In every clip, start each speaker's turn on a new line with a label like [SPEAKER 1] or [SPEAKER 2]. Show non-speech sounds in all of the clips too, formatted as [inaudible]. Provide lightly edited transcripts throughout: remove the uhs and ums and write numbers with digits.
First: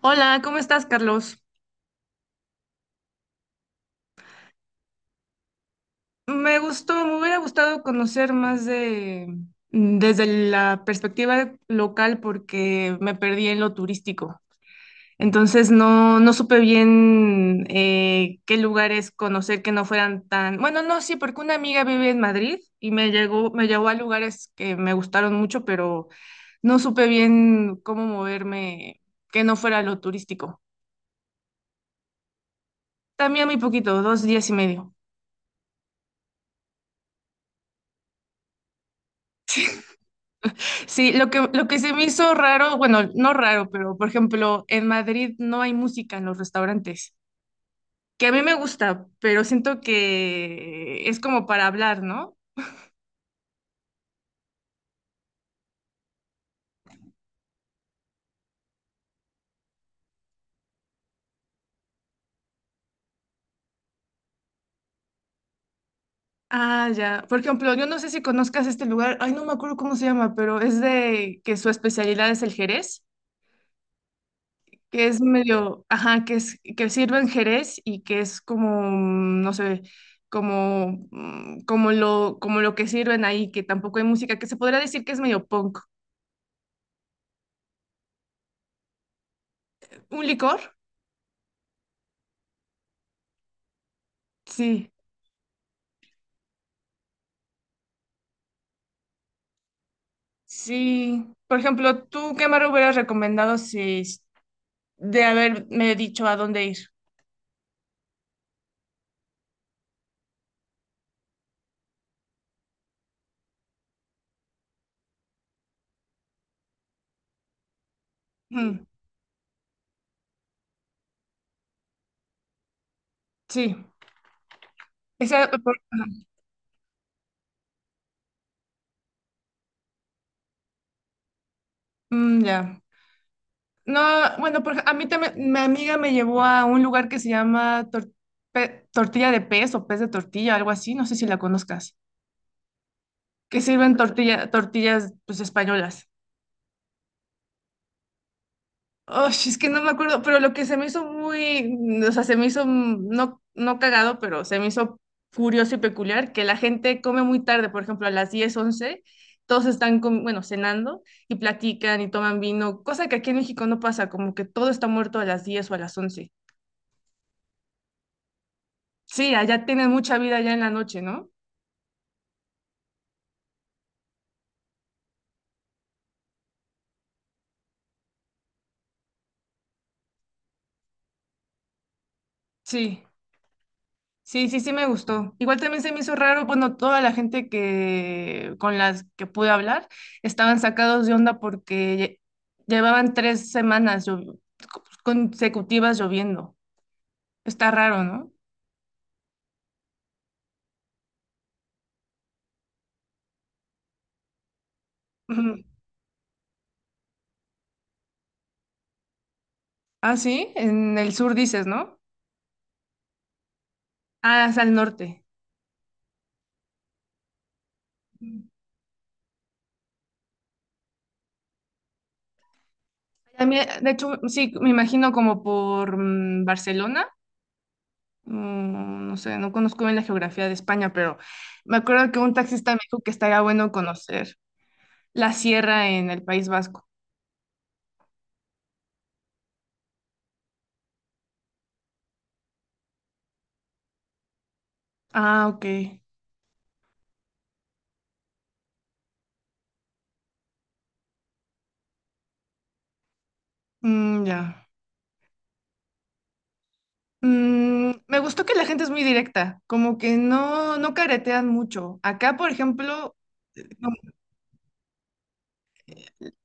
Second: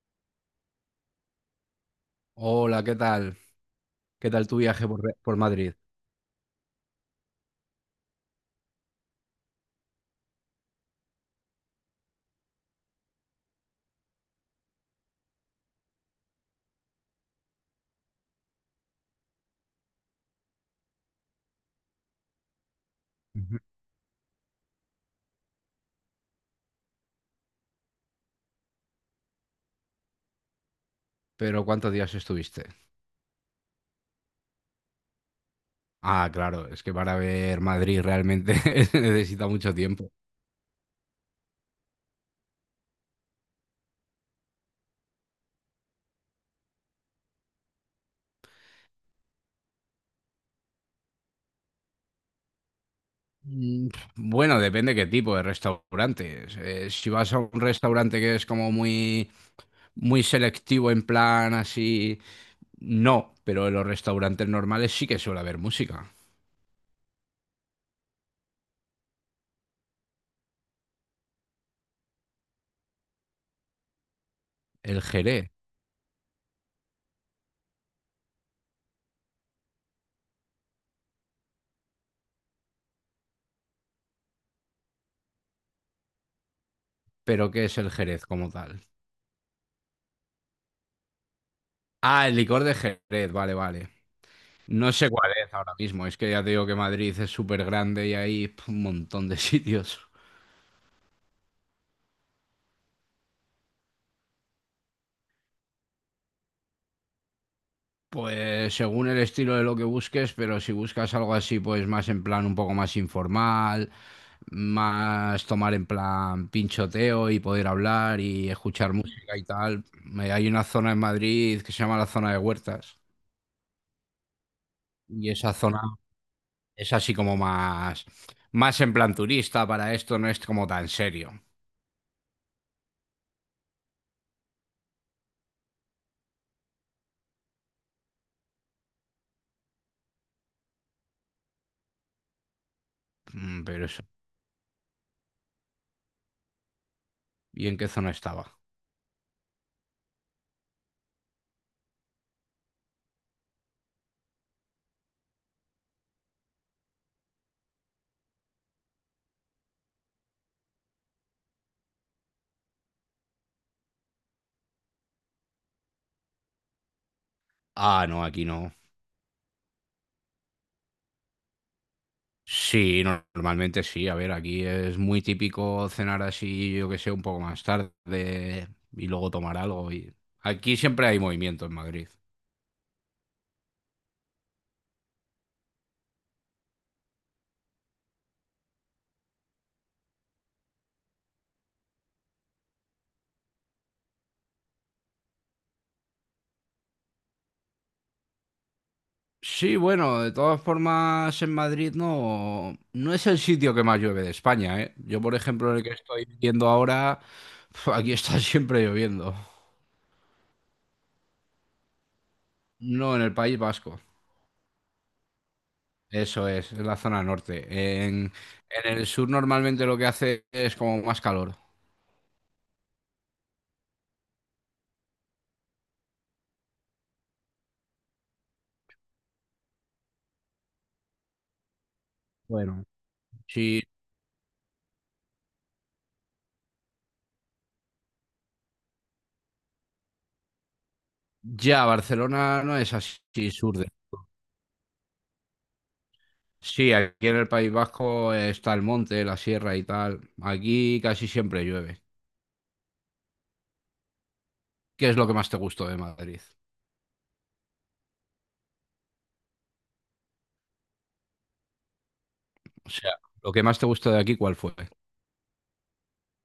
[SPEAKER 1] Hola, ¿cómo estás, Carlos?
[SPEAKER 2] Hola, ¿qué tal? ¿Qué tal tu viaje por, por Madrid?
[SPEAKER 1] Me gustó, me hubiera gustado conocer más de desde la perspectiva local porque me perdí en lo turístico. Entonces no supe bien qué lugares conocer que no fueran tan... Bueno, no, sí, porque una amiga vive en Madrid y me llegó,
[SPEAKER 2] Ujú.
[SPEAKER 1] me llevó a lugares que me gustaron mucho, pero no supe bien cómo moverme que no fuera lo turístico.
[SPEAKER 2] Pero ¿cuántos días estuviste?
[SPEAKER 1] También muy poquito, dos días y medio.
[SPEAKER 2] Ah, claro, es que para ver Madrid realmente [laughs] se necesita mucho tiempo.
[SPEAKER 1] Sí, lo que se me hizo raro, bueno, no raro, pero por ejemplo, en Madrid no hay música en los restaurantes, que a mí me gusta, pero siento que es como para hablar, ¿no?
[SPEAKER 2] Mm, Bueno, depende qué tipo de restaurantes. Si vas a un restaurante que es como muy, muy selectivo en plan así, no, pero en los restaurantes normales sí que suele haber música.
[SPEAKER 1] Ah, ya. Por ejemplo, yo no sé si conozcas este lugar, ay, no me acuerdo cómo se llama, pero es de que su especialidad es el Jerez,
[SPEAKER 2] El
[SPEAKER 1] que es
[SPEAKER 2] Jerez,
[SPEAKER 1] medio, ajá, que es que sirven Jerez y que es como, no sé, como lo que sirven ahí, que tampoco hay música, que se podría decir que es medio punk.
[SPEAKER 2] pero ¿qué es el Jerez como tal?
[SPEAKER 1] Un licor.
[SPEAKER 2] Ah, el licor de Jerez, vale, vale.
[SPEAKER 1] Sí,
[SPEAKER 2] No sé cuál es ahora mismo, es que ya te digo que Madrid es súper grande y hay un montón de [laughs] sitios.
[SPEAKER 1] sí. Por ejemplo, ¿tú qué me hubieras recomendado si s- de haberme dicho a dónde ir?
[SPEAKER 2] Pues según el estilo de lo que busques, pero si buscas algo así, pues más en plan un poco más informal, más tomar en plan pinchoteo y poder hablar y
[SPEAKER 1] Mm,
[SPEAKER 2] escuchar música y tal. Hay una zona en Madrid que se llama la zona de Huertas
[SPEAKER 1] sí.
[SPEAKER 2] y
[SPEAKER 1] Esa,
[SPEAKER 2] esa zona es así como más, más en plan turista, para esto no es como tan serio.
[SPEAKER 1] mm, ya. No, bueno, por a mí también, mi amiga me llevó a un lugar que se llama tortilla de pez o pez de tortilla, algo así, no sé si la conozcas, que
[SPEAKER 2] Pero
[SPEAKER 1] sirven
[SPEAKER 2] eso,
[SPEAKER 1] tortilla, tortillas pues españolas.
[SPEAKER 2] ¿y en qué zona estaba?
[SPEAKER 1] Oh, es que no me acuerdo, pero lo que se me hizo muy, o sea, se me hizo no, no cagado, pero se me hizo curioso y peculiar que la gente come muy tarde, por ejemplo, a las 10, 11, todos están, bueno, cenando y platican y toman vino, cosa que aquí en México no pasa, como que todo está muerto a las 10 o a las 11.
[SPEAKER 2] Ah, no, aquí no.
[SPEAKER 1] Sí, allá tienen mucha vida ya en la noche, ¿no?
[SPEAKER 2] Sí, normalmente sí. A ver, aquí es muy típico cenar así, yo que sé, un poco más tarde y luego tomar algo. Y... Aquí siempre hay movimiento en Madrid.
[SPEAKER 1] Sí. Sí, sí, sí me gustó. Igual también se me hizo raro, bueno, toda la gente que con las que pude hablar estaban sacados de onda porque llevaban tres semanas consecutivas lloviendo. Está raro, ¿no?
[SPEAKER 2] Sí, bueno, de todas formas en Madrid no, no es el sitio que más llueve de España, ¿eh? Yo, por
[SPEAKER 1] Ujú.
[SPEAKER 2] ejemplo, en el que estoy viviendo ahora, [laughs] aquí está siempre lloviendo.
[SPEAKER 1] Ah, sí, en el sur dices, ¿no?
[SPEAKER 2] No, en el País Vasco.
[SPEAKER 1] Ah, es al norte.
[SPEAKER 2] Eso es, en la zona norte.
[SPEAKER 1] Ujú.
[SPEAKER 2] En el sur normalmente lo que hace es como más calor.
[SPEAKER 1] También, de hecho, sí, me imagino como por Barcelona. Mm, no sé, no conozco bien la geografía de España, pero me acuerdo que un taxista me
[SPEAKER 2] Bueno.
[SPEAKER 1] dijo que estaría bueno
[SPEAKER 2] Si
[SPEAKER 1] conocer. La sierra en el País Vasco.
[SPEAKER 2] Ya, Barcelona no es así sur de...
[SPEAKER 1] Ah, ok.
[SPEAKER 2] Sí, aquí en el País Vasco está el monte, la sierra y tal. Aquí casi siempre llueve.
[SPEAKER 1] Mm, ya.
[SPEAKER 2] ¿Qué es lo que más te gustó de Madrid?
[SPEAKER 1] Mm, me gustó que la gente es muy directa, como que no caretean mucho. Acá, por
[SPEAKER 2] O sea,
[SPEAKER 1] ejemplo,
[SPEAKER 2] lo que más te
[SPEAKER 1] no,
[SPEAKER 2] gustó de aquí, ¿cuál fue?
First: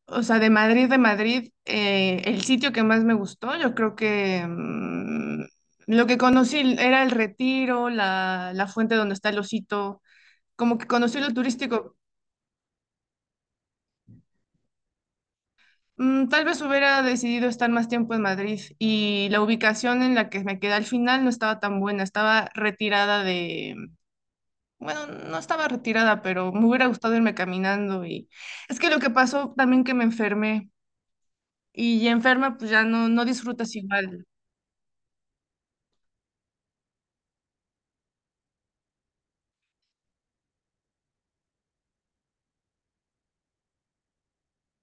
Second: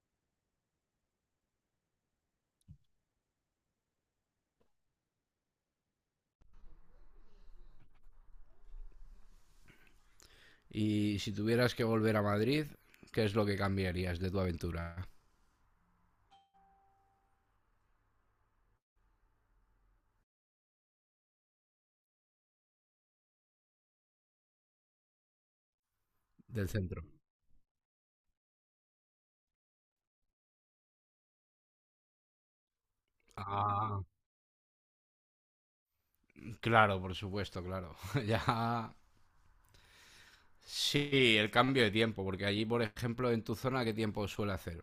[SPEAKER 1] o sea, de Madrid, el sitio que más me gustó, yo creo que lo que conocí era el Retiro, la fuente donde está el Osito, como que
[SPEAKER 2] Y
[SPEAKER 1] conocí
[SPEAKER 2] si
[SPEAKER 1] lo
[SPEAKER 2] tuvieras que
[SPEAKER 1] turístico.
[SPEAKER 2] volver a Madrid, ¿qué es lo que cambiarías de tu aventura
[SPEAKER 1] Mm, tal vez hubiera decidido estar más tiempo en Madrid y la ubicación en la que me quedé al final no estaba tan buena, estaba retirada de, bueno, no estaba retirada, pero me
[SPEAKER 2] del
[SPEAKER 1] hubiera
[SPEAKER 2] centro?
[SPEAKER 1] gustado irme caminando, y es que lo que pasó también que me enfermé y ya enferma pues ya no disfrutas
[SPEAKER 2] Ah,
[SPEAKER 1] igual.
[SPEAKER 2] claro, por supuesto, claro. [laughs] Ya. Sí, el cambio de tiempo, porque allí, por ejemplo, en tu zona, ¿qué tiempo suele hacer?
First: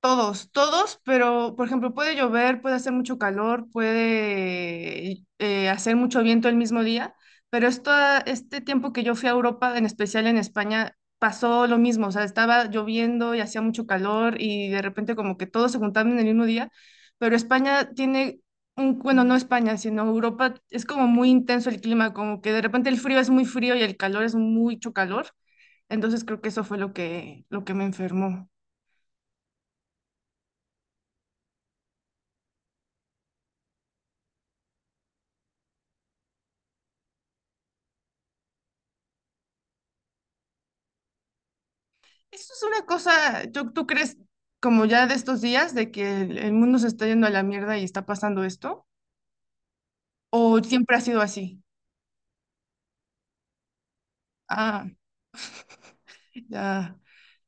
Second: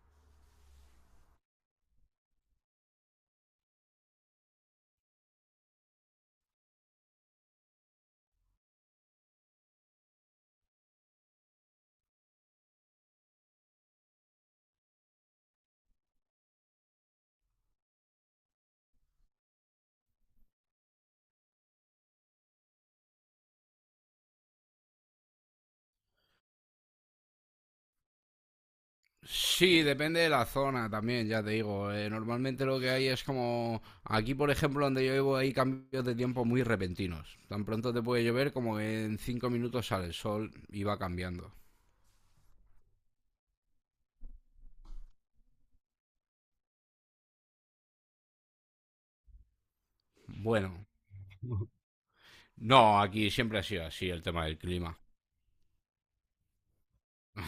[SPEAKER 1] Todos, todos, pero por ejemplo puede llover, puede hacer mucho calor, puede hacer mucho viento el mismo día, pero esto, este tiempo que yo fui a Europa, en especial en España, pasó lo mismo, o sea, estaba lloviendo y hacía mucho calor y de repente como que todos se juntaban en el mismo día, pero España tiene, un, bueno, no España, sino Europa, es como muy intenso el clima, como que de repente el frío es muy frío y el calor es mucho calor, entonces creo que eso fue lo que me enfermó.
[SPEAKER 2] Sí, depende de la zona también, ya te digo. Normalmente lo que hay es como aquí, por ejemplo, donde yo vivo hay cambios de tiempo muy repentinos. Tan pronto te puede llover como que en cinco minutos sale el sol y va cambiando.
[SPEAKER 1] Eso es una cosa, yo ¿tú crees como ya de estos días de que el mundo se está yendo a la mierda y está pasando esto? ¿O
[SPEAKER 2] Bueno,
[SPEAKER 1] siempre ha sido así?
[SPEAKER 2] [laughs] no, aquí siempre ha sido así el tema del
[SPEAKER 1] Ah,
[SPEAKER 2] clima.
[SPEAKER 1] [laughs] ya.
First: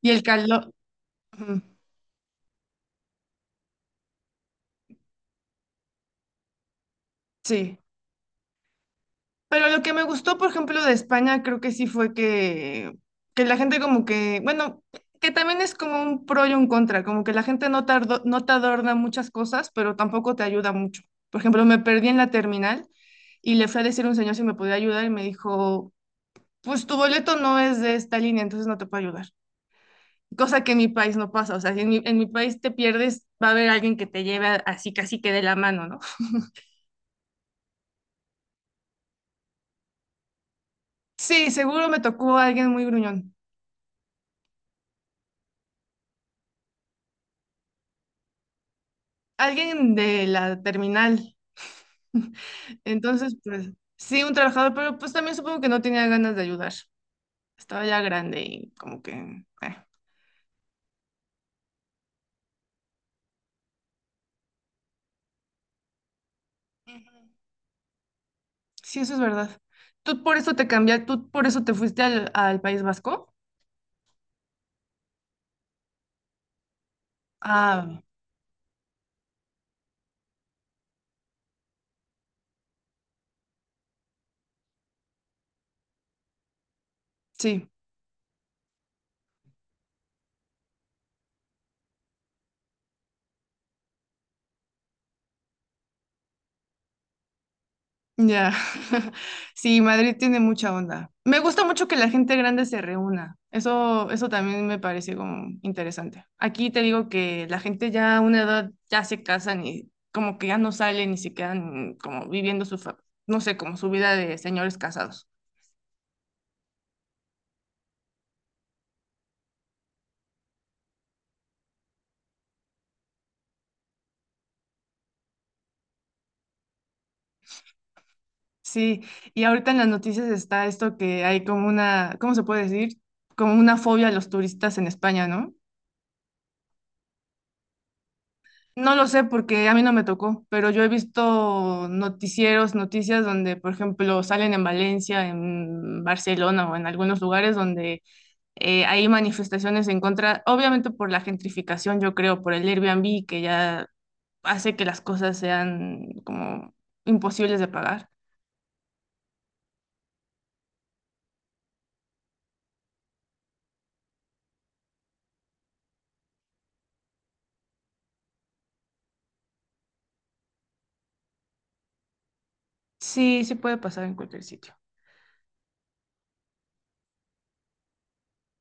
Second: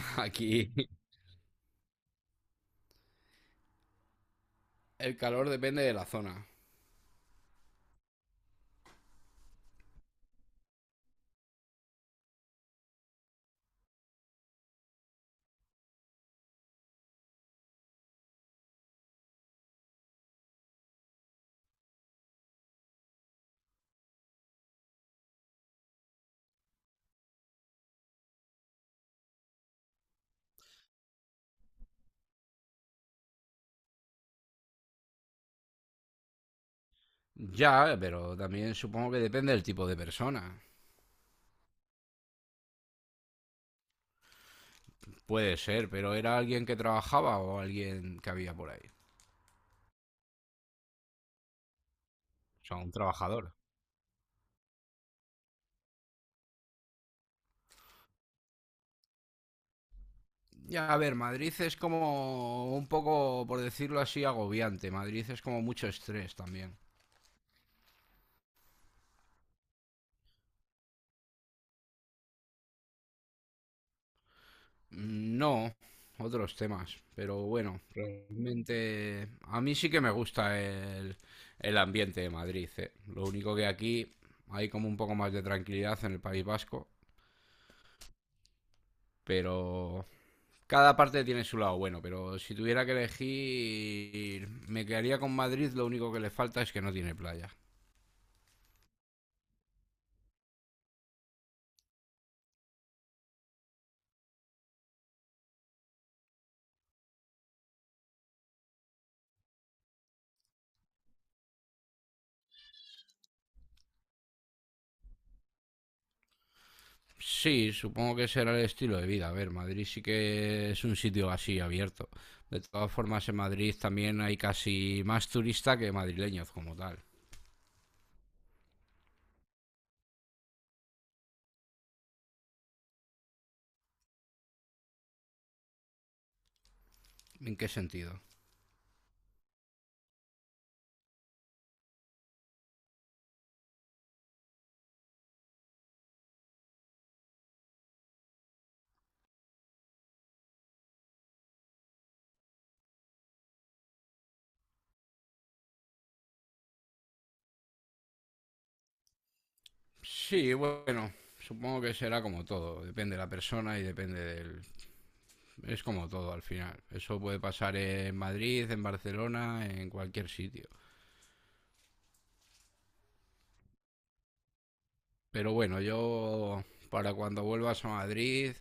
[SPEAKER 1] Y el calor,
[SPEAKER 2] Aquí
[SPEAKER 1] ujú,
[SPEAKER 2] el calor depende de la zona.
[SPEAKER 1] sí. Pero lo que me gustó, por ejemplo, de España, creo que sí fue que la gente como que, bueno, que también es como un pro y un contra, como que la gente no te, no te adorna muchas cosas, pero tampoco te ayuda mucho. Por ejemplo, me perdí en la terminal y le fui a decir a un señor si me podía ayudar y me dijo... pues tu boleto no es de esta línea, entonces no te puedo ayudar. Cosa que en mi país no pasa, o sea, si en en mi país te pierdes, va a haber alguien que te lleve así casi que de la mano, ¿no?
[SPEAKER 2] Ya, pero también supongo que depende del tipo de persona.
[SPEAKER 1] Sí, seguro me tocó alguien muy gruñón,
[SPEAKER 2] Puede ser, pero era alguien que trabajaba o alguien que había por ahí.
[SPEAKER 1] alguien de la terminal. [laughs]
[SPEAKER 2] O sea, un
[SPEAKER 1] Entonces,
[SPEAKER 2] trabajador.
[SPEAKER 1] pues sí, un trabajador, pero pues también supongo que no tenía ganas de ayudar. Estaba ya grande y como que...
[SPEAKER 2] Ya, a ver, Madrid es como un poco, por decirlo así, agobiante. Madrid es como mucho estrés también.
[SPEAKER 1] Sí, eso es verdad. ¿Tú por eso te cambiaste, tú por eso te fuiste al País Vasco?
[SPEAKER 2] No, otros temas, pero bueno,
[SPEAKER 1] Ah,
[SPEAKER 2] realmente a mí sí que me gusta el ambiente de Madrid, eh. Lo único que aquí hay como un poco más de tranquilidad en el País Vasco,
[SPEAKER 1] sí.
[SPEAKER 2] pero cada parte tiene su lado bueno, pero si tuviera que elegir, me quedaría con Madrid, lo único que le falta es que no tiene playa.
[SPEAKER 1] Ya, [laughs] sí, Madrid tiene mucha onda. Me gusta mucho que la gente grande se reúna. Eso también me parece como interesante. Aquí te digo que la gente ya a una edad ya se casan y como que ya no salen y se quedan como viviendo su, no sé, como su vida de señores casados.
[SPEAKER 2] Sí, supongo que será el estilo de vida. A ver, Madrid sí que es un sitio así abierto. De todas formas, en Madrid también hay casi más turistas que madrileños como tal.
[SPEAKER 1] Sí, y ahorita en las noticias está esto que hay como una, ¿cómo se puede decir? Como una fobia a los turistas en España, ¿no?
[SPEAKER 2] ¿En qué sentido?
[SPEAKER 1] No lo sé porque a mí no me tocó, pero yo he visto noticieros, noticias donde, por ejemplo, salen en Valencia, en Barcelona o en algunos lugares donde hay manifestaciones en contra, obviamente por la gentrificación, yo creo, por el Airbnb que ya hace que las cosas sean como imposibles de pagar.
[SPEAKER 2] Sí, bueno, supongo que será como todo. Depende de la persona y depende del... Es como todo al final. Eso puede pasar en Madrid, en Barcelona, en cualquier sitio.
[SPEAKER 1] Sí, sí puede pasar en cualquier sitio.
[SPEAKER 2] Pero bueno, yo para cuando vuelvas a Madrid,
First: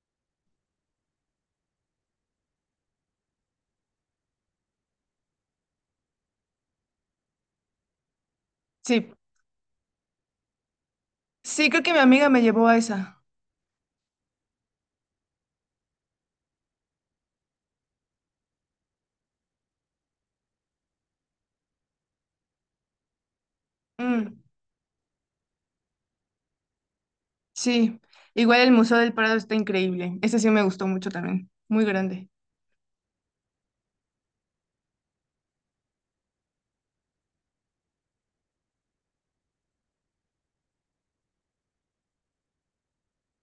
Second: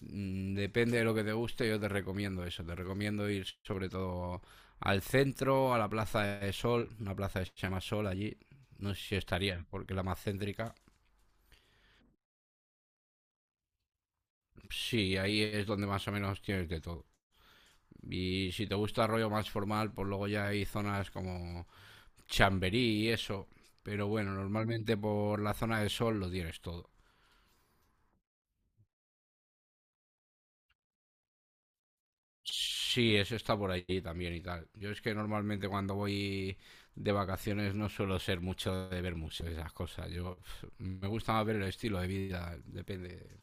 [SPEAKER 2] depende de lo que te guste, yo te recomiendo eso. Te recomiendo ir sobre todo al centro, a la Plaza de Sol, una plaza que se llama Sol allí. No sé
[SPEAKER 1] Sí,
[SPEAKER 2] si estaría, porque la más céntrica.
[SPEAKER 1] sí, creo que mi amiga me llevó a esa.
[SPEAKER 2] Sí, ahí es donde más o menos tienes de todo. Y si te gusta el rollo más formal, pues luego ya hay zonas como Chamberí y eso. Pero bueno,
[SPEAKER 1] Mm,
[SPEAKER 2] normalmente por la zona de Sol lo tienes todo.
[SPEAKER 1] sí, igual el Museo del Prado está increíble. Ese sí me gustó mucho también, muy grande.
[SPEAKER 2] Sí, eso está por allí también y tal. Yo es que normalmente cuando voy de vacaciones no suelo ser mucho de ver museos y esas cosas. Yo me gusta más ver el estilo de vida, depende.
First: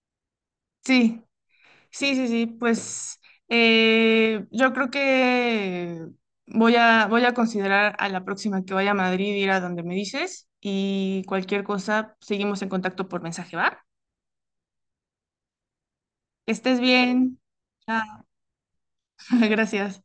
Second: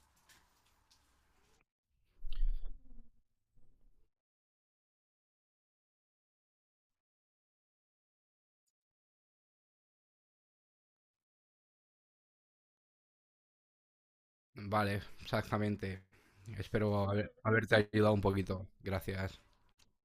[SPEAKER 1] Sí. Sí, sí, sí, pues yo creo que voy a considerar a la próxima que vaya a Madrid ir a donde me dices y cualquier cosa seguimos en contacto por mensaje, ¿va?
[SPEAKER 2] Vale, exactamente.
[SPEAKER 1] Que estés
[SPEAKER 2] Espero
[SPEAKER 1] bien.
[SPEAKER 2] haberte ayudado un
[SPEAKER 1] Ah,
[SPEAKER 2] poquito. Gracias.
[SPEAKER 1] [laughs] gracias.